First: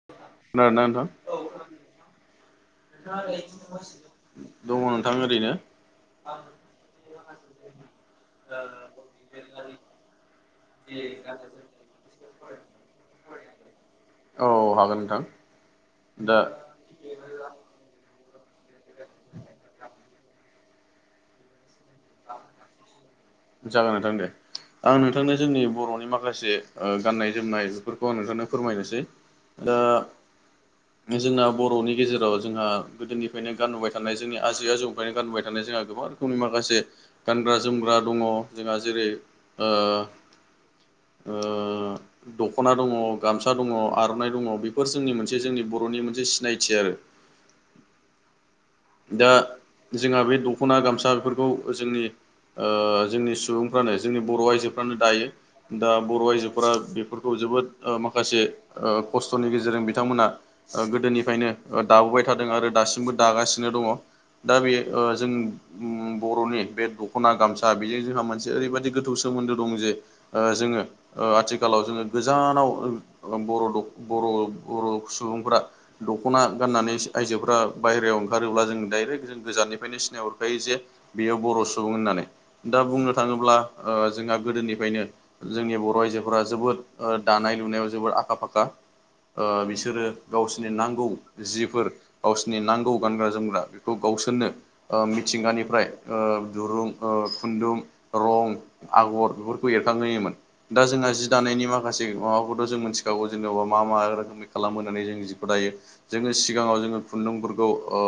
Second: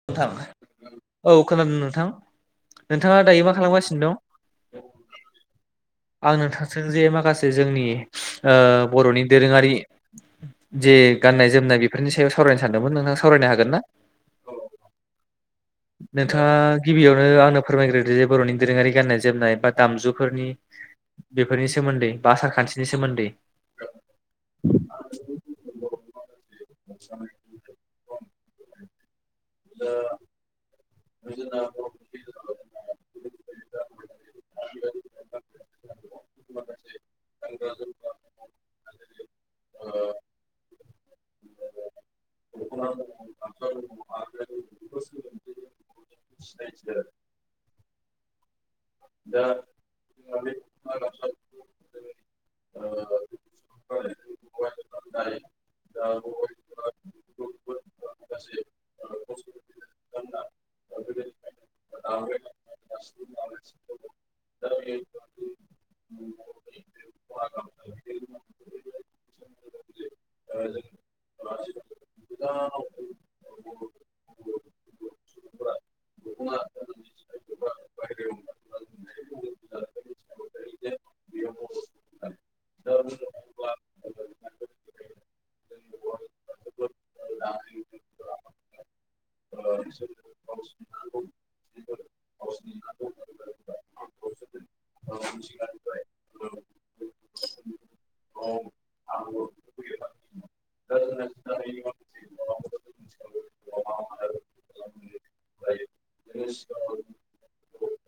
नोंथां खोनादोंना नोंथां? औ खोनादों नोंथां। नोंथाङा दायो मा खालामगासिनो दङ दं? नोंथां ओरैनो। आं नोंथांजों जे माखासे जोंनि ओ बर'नि दोरोङारि जे गाननाय जोमनाय बेफोरनि सायाव सावरायनो सानदोंमोन। नोंथां सावरायनो हागोन ना? औ हागोन नोंथां। दा नोंथाङा गिबियावनो आंनो फोरमायग्रोदो जे बर'नि दोरोङारि गाननाय जोमनाय बा दामजुफोरनि बेफोरनि सोमोन्दै बा आसारखान्थिनि सोमोन्दै। जागोन नोंथां दे। आं नोंथांनो जोंनि बर'नि माखासे ओ गाननाय जोमनाय बेफोरखौ आं नोंथांनो फोरमायनोसै। ओ जोंना बर'नि गेजेराव जोंहा गोदोनिफ्रायनो गानबोबाय थानाय जोंनि आजै आजौनिफ्रायनो गानबोबाय थानाय जोंहा गोबां रोखोमनि माखासे गानग्रा जोमग्रा दङ, जोंहा जेरै ओ ओ दख'ना दङ गामसा दङ आर'नाइ दङ बेफोर जोंनि मोनसे जोंनि बर'नि मोनसे सिनायथि आरो दा जोंहा बे दख'ना गामसा बेफोरखौ जोंनि जोंनि सुबुंफ्रानो जोंनि बर' आइजोफ्रानो दायो दा बर' आइजोफोरा बेफोरखौ जोबोद माखासे खस्थ'नि गेजेरजों बिथांमोना गोदोनिफ्रायनो दाबोबाय थादों आरो दासिमबो दागासिनो दङ दा बे जों ओ बर'नि बे दख'ना गामसा बेजों जोंहा मोनसे ओरैबायदि गोथौ सोमोन्दो दं जे ओ जोङो आथिखालाव जोङो गोजानाव' बर' बर' सुबुंफोरा दखना गाननानै आइजोफोरा बायहेरायाव ओंखारोब्ला जों डाइरेक्ट जों गोजाननिफ्रायनो सिनायहरखायो जे बेयाव बर' सुबुं होननानै दा बुंनो थाङोब्ला जोंहा गोदोनिफ्रायनो जोंनि बर' आइजोफोरा जोबोद दानाय लुनायाव जोबोद आखा फाखा ओ बिसोरो गावसोरनि नांगौ जिफोर गावसोरनि नांगौ गानग्रा जोमग्रा बेखौ गावसोरनो मिथिंगानिफ्राय दुरुं खुन्दुं रं आगर बेफोरखौ एरखांहोयोमोन दा जोंहा जि दानायनि माखासे माबाखौथ' जों मोनथिखागौ जेनेबा मा मा रोखोम खालामो होननानै जों जिखौ दायो जोङो सिगाङाव जोङो खुन्दुंफोरखौ ओ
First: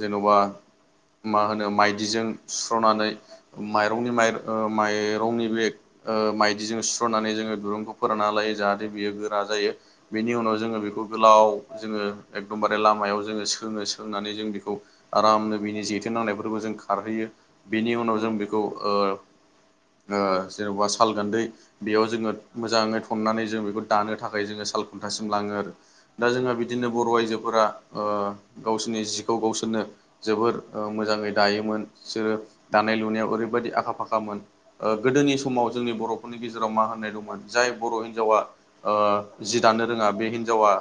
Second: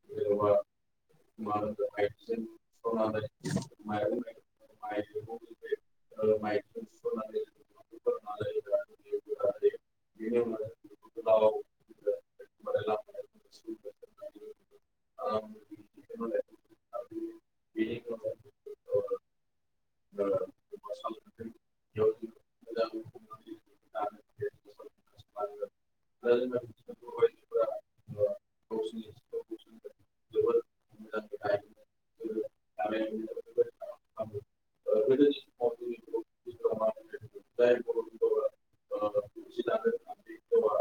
जेन'बा मा होनो माइदिजों सुस्र'नानै माइरंनि माइ ओ माइरंनि बे ओ माइदिजों सुस्र'नानै जोङो दिरुंखौ फोरानना लायो जाहाथे बियो गोरा जायो। बेनि उनाव जोङो बेखौ गोलाव जोङो एकदमबारे लामायाव जोङो सोङो सोंनानै जों बेखौ आरामनो बिनि जेथोनांनायफोरखौ जों खारहोयो। बेनि उनाव जों बेखौ ओ‌ ओ जेन'बा साल गान्दै बेयाव जोङो मोजाङै थन्नानै जों बेखौ दानो थाखाय जोङो साल खुन्थासिम लाङो दा जोंहा बिदिनो बर' आइजोफोरा ओ गावसोरनि जिखौ गावसोरनो जोबोर ओ मोजाङै दायोमोन इसोरो दानाय लुनायाव ओरैबायदि आखा फाखामोन। ओ गोदोनि समाव जोंनि बर'फोरनि गेजेराव मा होननाय दंमोन जाय बर' हिनजावा ओ जि दानो रोङा बे हिन्जावा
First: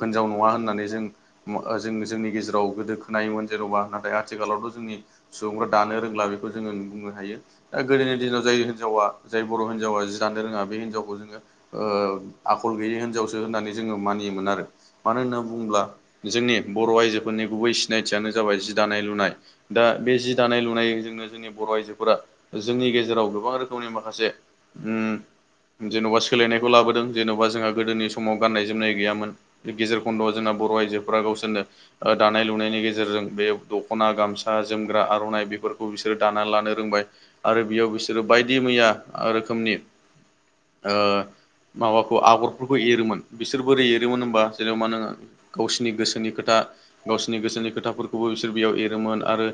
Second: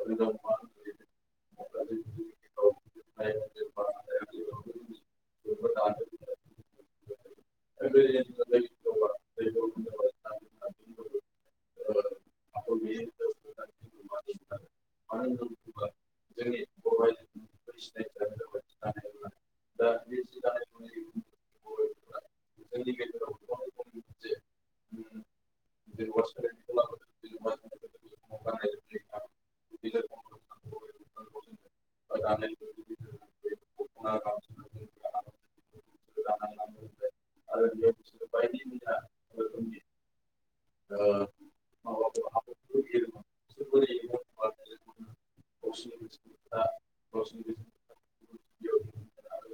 होनजाव नङा होननानै मानि जों ओ जों जोंनि गेजेराव गोदो खोनायोमोन जेन'बा नाथाय आथिखालावथ' जोंनि सुबुंफ्रा दानो रोंला बेखौ जोङो बुंनो हायो। दा गोदोनि दिनाव जाय हिनजावा जाय बर' हिनजावा जि जानो रोङा बे हिनजावखौ जोङो ओ आखल गैयै हिनजावसो होननानै जोङो मानियोमोन आरो मानो हो बुंब्ला जोंनि बर' आइजोफोरनि गुबै सिनायथियानो जाबाय जि दानाय लुनाय। दा बे जि दानाय लुनायजोंनो जोंनि बर' आइजोफोरा जोंनि गेजेराव गोबां रोखोमनि माखासे उम [inaudible] जेन'बा सोलायनायखौ लाबोदों जेन'बा जोंहा गोदोनि समाव गाननाय जोमनाय गैयामोन गेजेर बन्द' जोंना बर' आइजोफोरा गावसोरनो ओ दानाय लुनायनि गेजेरजों बे दख'ना गामसा जोमग्रा आर'नाइ बेफोरखौ बिसोरो दानानै लानो रोंबाय। आरो बेयाव बिसोरो बायदि मैया रोखोमनि ओ माबाखौ आगरफोरखौ एरोमोन बिसोर बोरै एरोमोन होमबा जेन'बा गावसिनि गोसोनि खोथा गावसिनि गोसोनि खोथाफोरखौ खौबो बिसोर बेयाव एरोमोन आरो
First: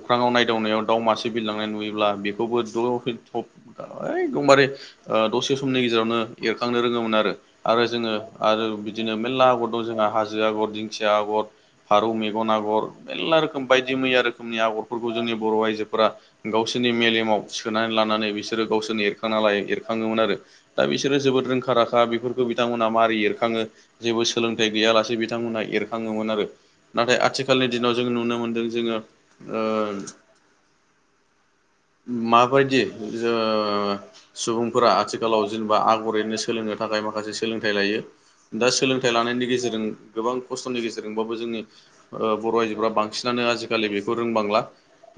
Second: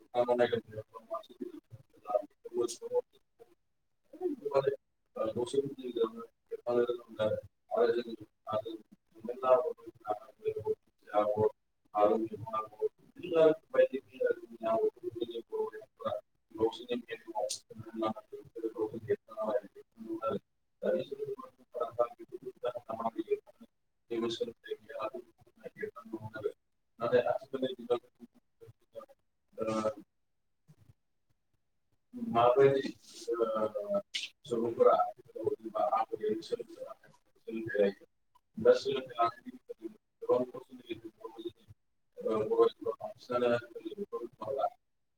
अख्राङाव नायदावनायाव दाउ मासे सिबिलांनाय नुयोब्ला बेखौबो ओइ एकदमबारे ओ दसे समनि गेजेरावनो एरखांनो रोङोमोन आरो आरो जोङो आरो बिदिनो मेरला जोंहा हाजो आगर दिंखिया आगर फारौ मेगन आगर मेरला रोखोम बायदि मैया रोखोमनि आगरफोरखौ जोंनि बर' आइजोफोरा गावसोरनि मेलेमाव सोनानै लानानै बिसोरो गावसोरनि एरखांना लायो एरखाङोमोन आरो। दा बिसोरो जोबोद रोंखा राखा बेफोरखौ बिथांमोनहा मारै एरखाङो जेबो सोलोंथाइ गैयालासे बिथांमोनहा एरखाङोमोन आरो नाथाय आथिखालनि दिनाव जों नुनो मोन्दों जोङो ओ [inaudible] माबायदि जोङो सुबुंफोरा आथिखालाव जेनेबा आगर एरनो सोलोंनो थाखाय माखासे सोलोंथाइ लायो दा सोलों थाइ लानायनि गेजेरजों गोबां खस्थ'नि गेजेरजोंबाबो जोंनि ओ बर' आइजोफोरा बांसिनानो आजिखालि बेखौ रोंबांला।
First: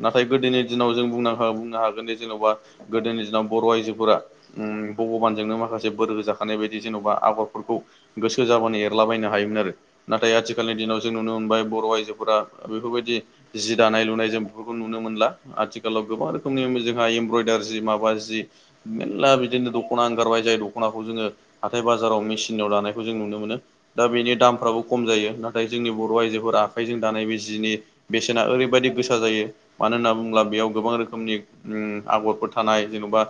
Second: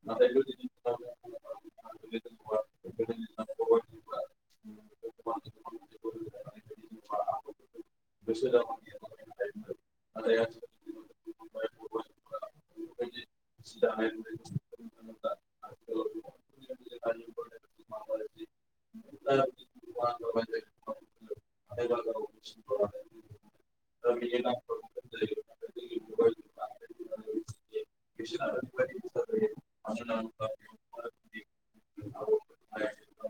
नाथाय गोदोनि दिनाव जों बुंनो हागोनदि जेन'बा गोदोनि दिनाव बर' आइजोफोरा भगबानजोंनो माखासे बोर होजाखानाय बायदि जेन'बा आबादफोरखौ गोसो जाबानो एरलाबायनो हायोमोन आरो नाथाय आथिखालनि दिनाव जों नुनो मोनबाय बर' आइजोफोरा बेफोरबायदि जि दानाय लुनायजों नुनो मोनला आथिखालाव गोबां रोखोमनि जोंहा एमब्रयदारि जि माबा जि मेनला बिदिनो दख'ना ओंखारबाय जाय दख'नाखौ जोङो हाथाय बाजाराव मेसिनाव लानायखौ जों नुनो मोनो दा बेनि दामफ्राबो खम जायो नाथाय जोंनि बर' आइजोफोरा आखाइजों दानाय बे जिनि बेसेना ओरैबायदि गोसा जायो। मानो होनना बुङोब्ला बेयाव गोबां रोखोमनि उम आगरफोर थानाय जेन'बा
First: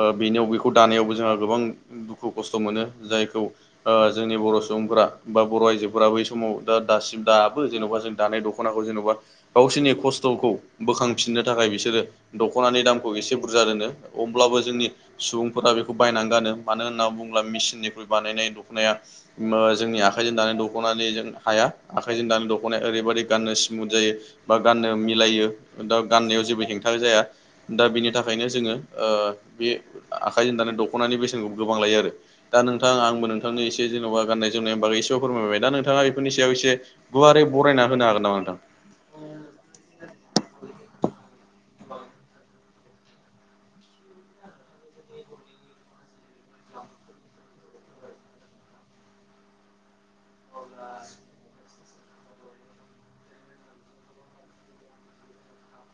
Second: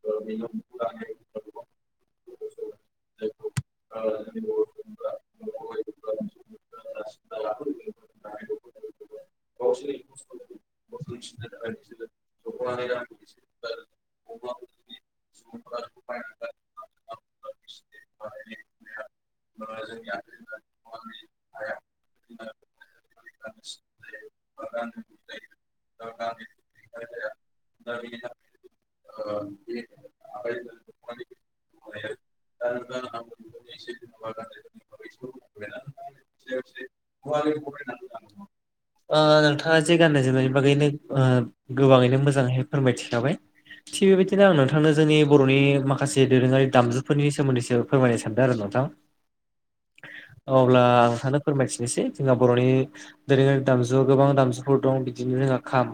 ओ बेनियाव बेखौ दानायावबो जोंहा गोबां दुखु खस्थ' मोनो जायखौ ओ जोंनि बर' सुबुंफोरा बा बर' आइजोफोरा बै समाव दा दासिम दाबो जेन'बा जों दानाय दख'नाखौ जेन'बा गावसोरनि खस्थ'खौ बोखांफिननो थाखाय बिसोरो दख'नानि दामखौ एसे बुरजा दोनो अब्लाबो जोंनि सुबुंफोरा बेखौ बायनानै गानो मानो होनना बुङोब्ला मेसिननिफ्राय बानायनाय दख'नाया मा जोंनि आखाइजों दानानै दख'नानि जों हाया आखाइजों दानाय बा गाननो मिलायो दा गाननायाव जेबो हेंथा जाया दा बिनि थाखायनो जोङो ओ बे आखाइजों दानाय दख'नानि बेसेनखौ गोबां लायो आरो दा नोंथां आंबो नोंथांनि एसे एसे जेनेबा गाननाय जोमनाय बागै एसेबाबो फोरमायबाय दा नोंथाङा इफोरनि सायाव एसे गुवारै बरायना होनो हागोन नामा नोंथां ओ नोंथाङा जे गाननाय जोमनायनि बागैनो ओ गोबाङैनो मोजाङैहाय फोरमायथिखाबाय थिग बेबायदिनो आं नोंथांनो जोंनि बर'नि माखासे दोरोङारि दामजुफोरनि सोमोन्दैसो फोरमायनो सानदों आरो नोंथां अब्ला आं थानो फोरमायथिनोसै जोंहा बर'नि दोरोङारि दामजु गोबां दामजुफोर दं बिदिनो जोंहा खाम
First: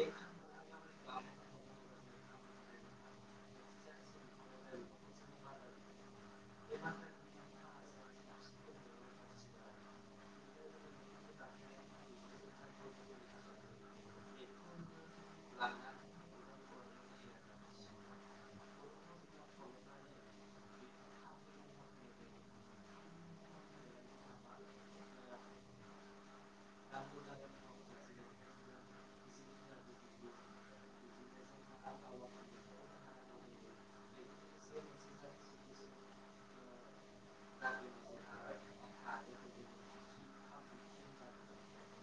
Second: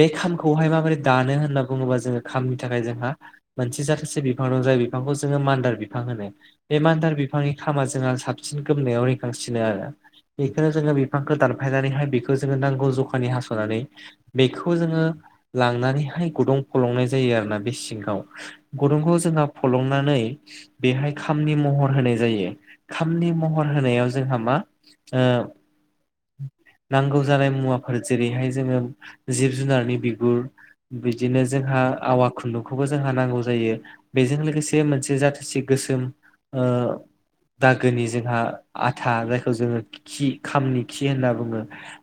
बे खामखौहाय माबोरै दानो होनना बुङोबा जोङो खामनि थाखाय जोंहा मोनसे जाथासे बिफां दं जाय बिफांखौ जोङो मान्दार बिफां होनो बे मान्दार बिफांनि खामा जोंहा साबसिन गोमनायाव रिखांसिनो आरो बेखौनो जोङो बिफांखौ दानफायनानैहाय बेखौ जोङो नांगौ जखानि हास'नानै बेखौ जोङो लांनानैहाय गुदुं फलंनाय जायो आरोना बे सिङाव गुदुंखौ जोंहा फलंनानै बेहाय खामनि महर होनाय जायो खामनि महर होनायाव जोंहा मा ओ नांगौ जानाय मुवाफोर जेरैहाय जोङो जिब जुनारनि बिगुर बिदिनो जोंहा आवा खुन्दुंखौबो जोंहा नांगौ जायो बेजों लोगोसे मोनसे जाथिसे गोसोम ओ दागोनि जोंहा आथा जायखौ जोङो खि खामनि खि होनना बुङो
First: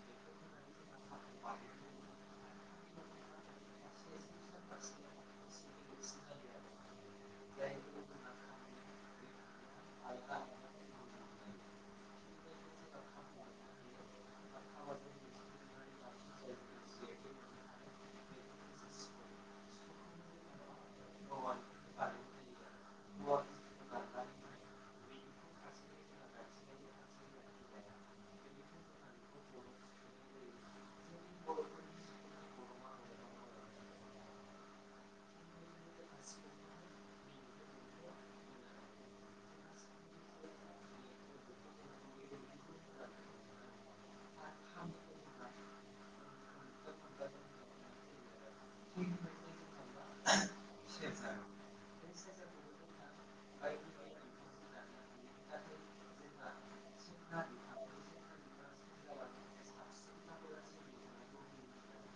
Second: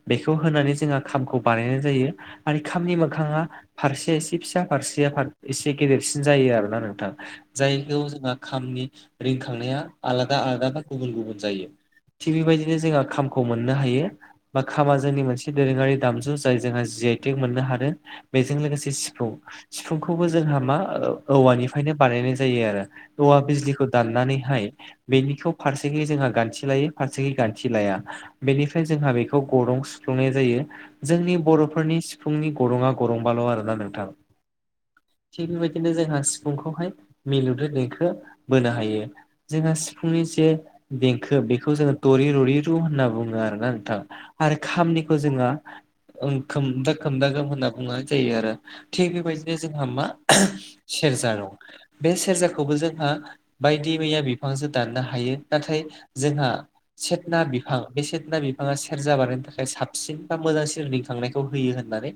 बेखौ होनानै जोंहा खामखौ बानायनाय जायो आरो खामनि मोखाङा फारसे एसे फिसा फारसेया फार एसे गेदेरसिन जायो आरोना नोंथां जायखौ जोंहा खामनि रिंखांनाया आलादा आलादा बा गुबुन गुबुन जायो थिग बेबायदिनो जोंहा खामखौ मोनो मोननो हायो बा खामा जोंनि मोनसे दोरोङारि दामजु जाय जोंहा जि आइ टेग मोननो हादों बेजों लोगोसे सिफुंखौबो जोंहा मा औवानिफ्रायनो बानायनाय जायो आरो औवा बिजलिखौ दाननानैहाय बेनिखौ फारसेखै जोंहा गान्थि लायो फारसेखै गान्थि लाया। बेनिफ्राय जोंहा बेखौ गरं सुफ्लुंनाय जायो जोंनि बर'फोरनि सिफुंनि गरङा गरंबाल' आरोना नोंथां थिग बेबायदिनो जोंहा सिफुंखौहाय मिलौदो देंखो बोनो हायो जोंहा सिफुंनि जे देंखो बेखौ जोङो दरि ररि रुं आरोना नोंथां आरो खामानिखौ जोङो खोमदा खोमदा गोम होनना बुंनाय जायो आरो थिग बेबायदिनो जोंहा मा सेरजा दं बे सेरजाखौबो जोंहा बायदि मैया बिफांजों दाननो हायो नाथाय जोंहा सेथना बिफां बे सेथना बिफाङा सेरजा बानायनो थाखाय साबसिन बा मोजांसिन लिंखांनायखौ होयो होननानै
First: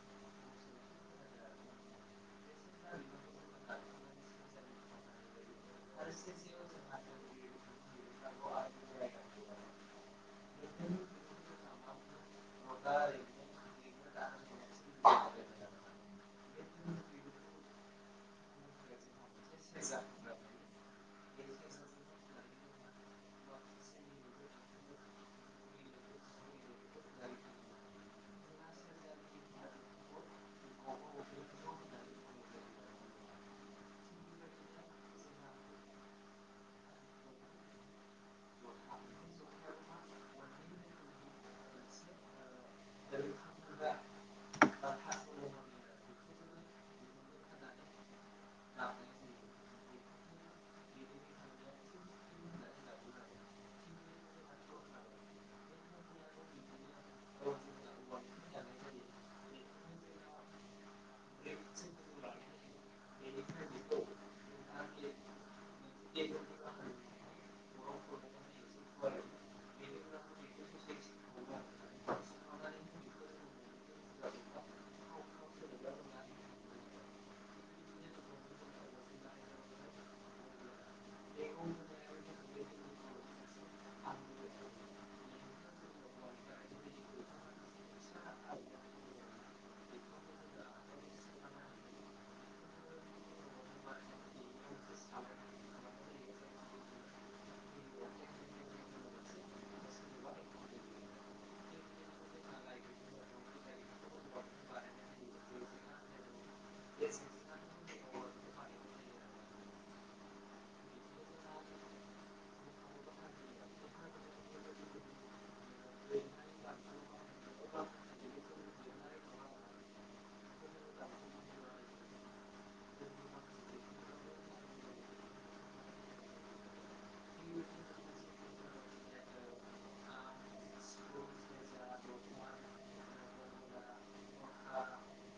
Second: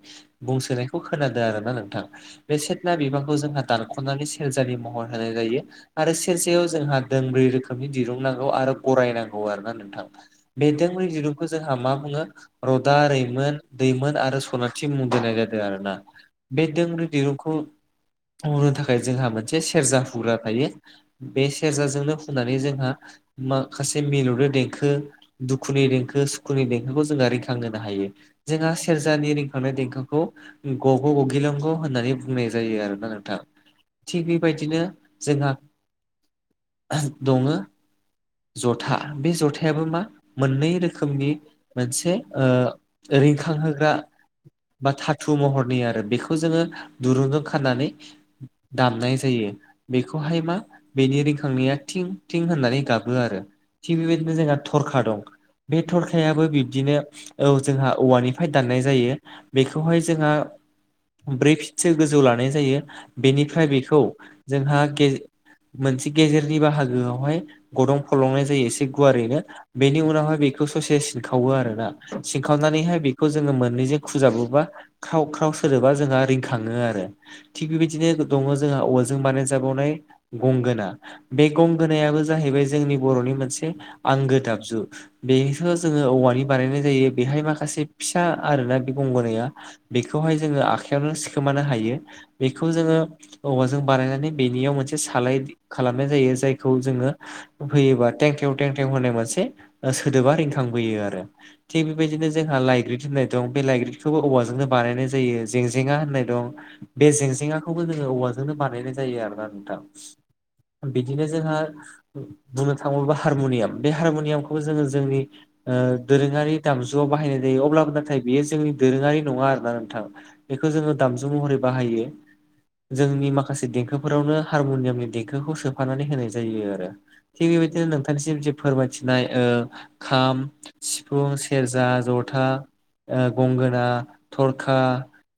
बुंसोनायखौ खोनादों आरोना नोंथां बे सेथना बिबांखौ जोंहा दानख'नानै सेरजानि महर होनाय जायो आरो सेरसेयाव जोंहा दोंब्रै रोखोमनि दिरुं नांगौ आरो गराय नांगौ आरो ना नोंथां बे दोंब्रै दिरुंखौ जोंहा मा बुङो रदा रैमोन दैमोन आरो सनोन मुं दोननाय जादों आरोना बे दोंब्रै दिरुंखौ मावनो थाखाय जोंहा मोन मोनसे सेरजा हुग्रा थायो बे सेरजाजोंनो हुनानै जोंहा माखासे मिलौदो देंखो दुखुनि देंखो सुखुनि देंखोखौ जोङो रिंखांहोनो हायो जोंहा सेरजानि रिखांनाय देंखोखौ गग' गगिलं ग' होननानै बुङो बुंनाय जायो आरोना नोंथां थिग बेबायदिनो जोंहा दङ जथा बे जथायाबो मा मोननै रोखोमनि मोनसे रिंखांहोग्रा बा थाथु महरनि आरो बेखौ खौ जोङो दुरुंजों खाननानै दामनाय जायो बेखौहाय मा बेनि रिखांनाया थिं थिं होननानै गाबो आरो थिग बेबायदिनो जोंहा थरखा दं बे थरखायाबो बिब्दिनो औ जोंहा औवानिफ्राय दाननाय जायो बेखौहाय जोंहा ब्रै फिटसो गोजौ लानाय जायो बेनिफ्राय बेखौ जोंहा ग मोनसे गेजेरनि बाहागोआवहाय गदं फलंनाय जायो एसे गुवारैनो बेनि उनावहाय बेखौ ससे सिनखावो आरोना सिनखावनानैहाय बेखौ जोङो मोननैजों खुजाबोबा ख्राव ख्राव सोदोबा जोंहा रिंखाङो आरो थिग बेबायदिनो दङ जोंहा औवाजों बानायजाबावनाय गंगोना बे गंगोनायाबो जाहैबाय जोंनि बर'नि मोनसे आंगो दाबजु बेसो जोङो औवानि बानायनाय जायो बेहाय माखासे फिसा आरोना बे गंगोनाया बेखौहाय जोङो आखायावनो सिखोमानो हायो बेखौ जोङो औवाजों बानायनानै बेनियाव मोनसे सालाय खालामनाय जायो जायखौ जोङो होयोबा टेंखेव थेंखेव होनाय मोनसे सोदोबा रिंखांबोयो आरो थिग बेबायदिनो जोंहा लाइग्रिद होननाय दं बे लाइग्रिखौबो औबवाजोंनो बानायनाय जायो जेंजेंङा होननाय दं बे जेंजङाखौबो जोङो औवाजोंनो बानायनाय जायो आरोना नोंथां बिदिनो जोंहा बुंनो थाङोब्ला हारमुनियाम बे हारमुनियामखौ खौ जोङो जोंनि दोरोङारि दामजुआव बाहायनाय जायो अब्लाबो नाथाय बेयो जोंनि दोरोङारि नङा आरोना नोंथां बेखौ जोङो दामजु महरै बाहायो जोंनि माखासे देंखोफोरावनो हारमुनियामनि देंखोखौ सोफानानै होनाय जायो आरो थिग बेबायदिनो नोंथांनिसिम जे फोरमायथिनाय खाम सिफुं सेरजा जथा गंगोना थरखा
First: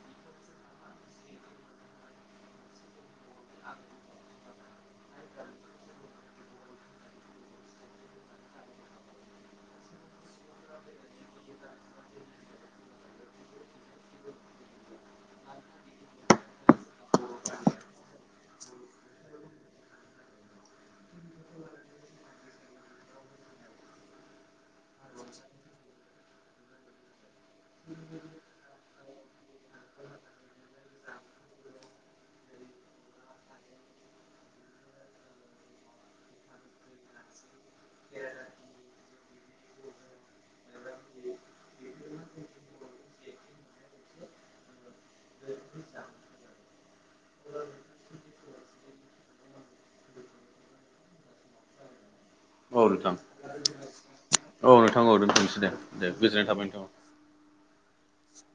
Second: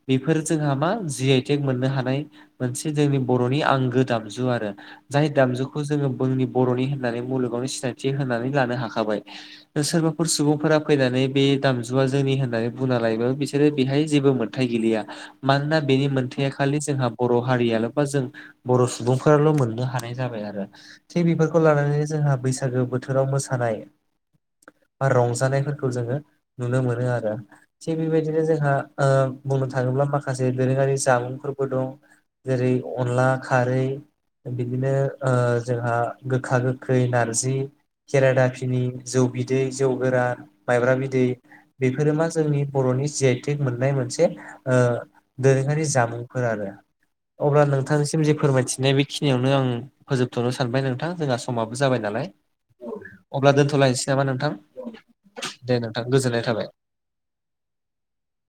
बेफोर जोंहा मा जि आइटेक मोननो हानाय मोनसे जोंनि बर'नि आंगो दामजु आरो जाय दामजुखौ जोङो बुंनि बर'नि होननानै मुलुगावनो सिनायथि होनानै लानो हाखाबाय सोरबाफोर सुबुंफोरा फैनानै बे दामजु जुवा जोंनि होननानै बुंना लायोबो बिसोरो बेहाय जेबो मोन्थाय गेललिया। मानोना बेनि मोनथाया खालि जोंहा बर' हारियाल बा जों बर' सुबुंफोराल' मोननो हानाय जाबाय आरो। थिग बेफोरखौ लानानैनो जोंहा बैसागो बोथोराव मोसानाय बा रंजानायफोरखौ जोङो नुनो मोनो आरो थिग बेबायदिनो जोंहा ओ बुंनो थाङोब्ला माखासे दोरोङारि जामुंफोर दं जेरै अनला खारै बिदिनो ओ जोंहा गोखा गोखै नारजि खेरादा फिनि जौ बिदै जौ गोरा माइब्रा बिदै बेफोरो मा जोंनि बर'नि जिआइ टेक मोननाय मोनसे दोरोङारि जामुंफोर आरो। अब्ला नोंथांनिसिम जे फोरमायथिनाय बेखिनियावनो आं फोजोबथ'नो सानबाय नोंथां जोंहा समाबो जाबाय नालाय? औ नोंथां अब्ला दोनथ'लायनोसै नामा नोंथां औ नोंथां औ दोनथांनोसै दे-दे गोजोननाय थाबाय नोंथां औ।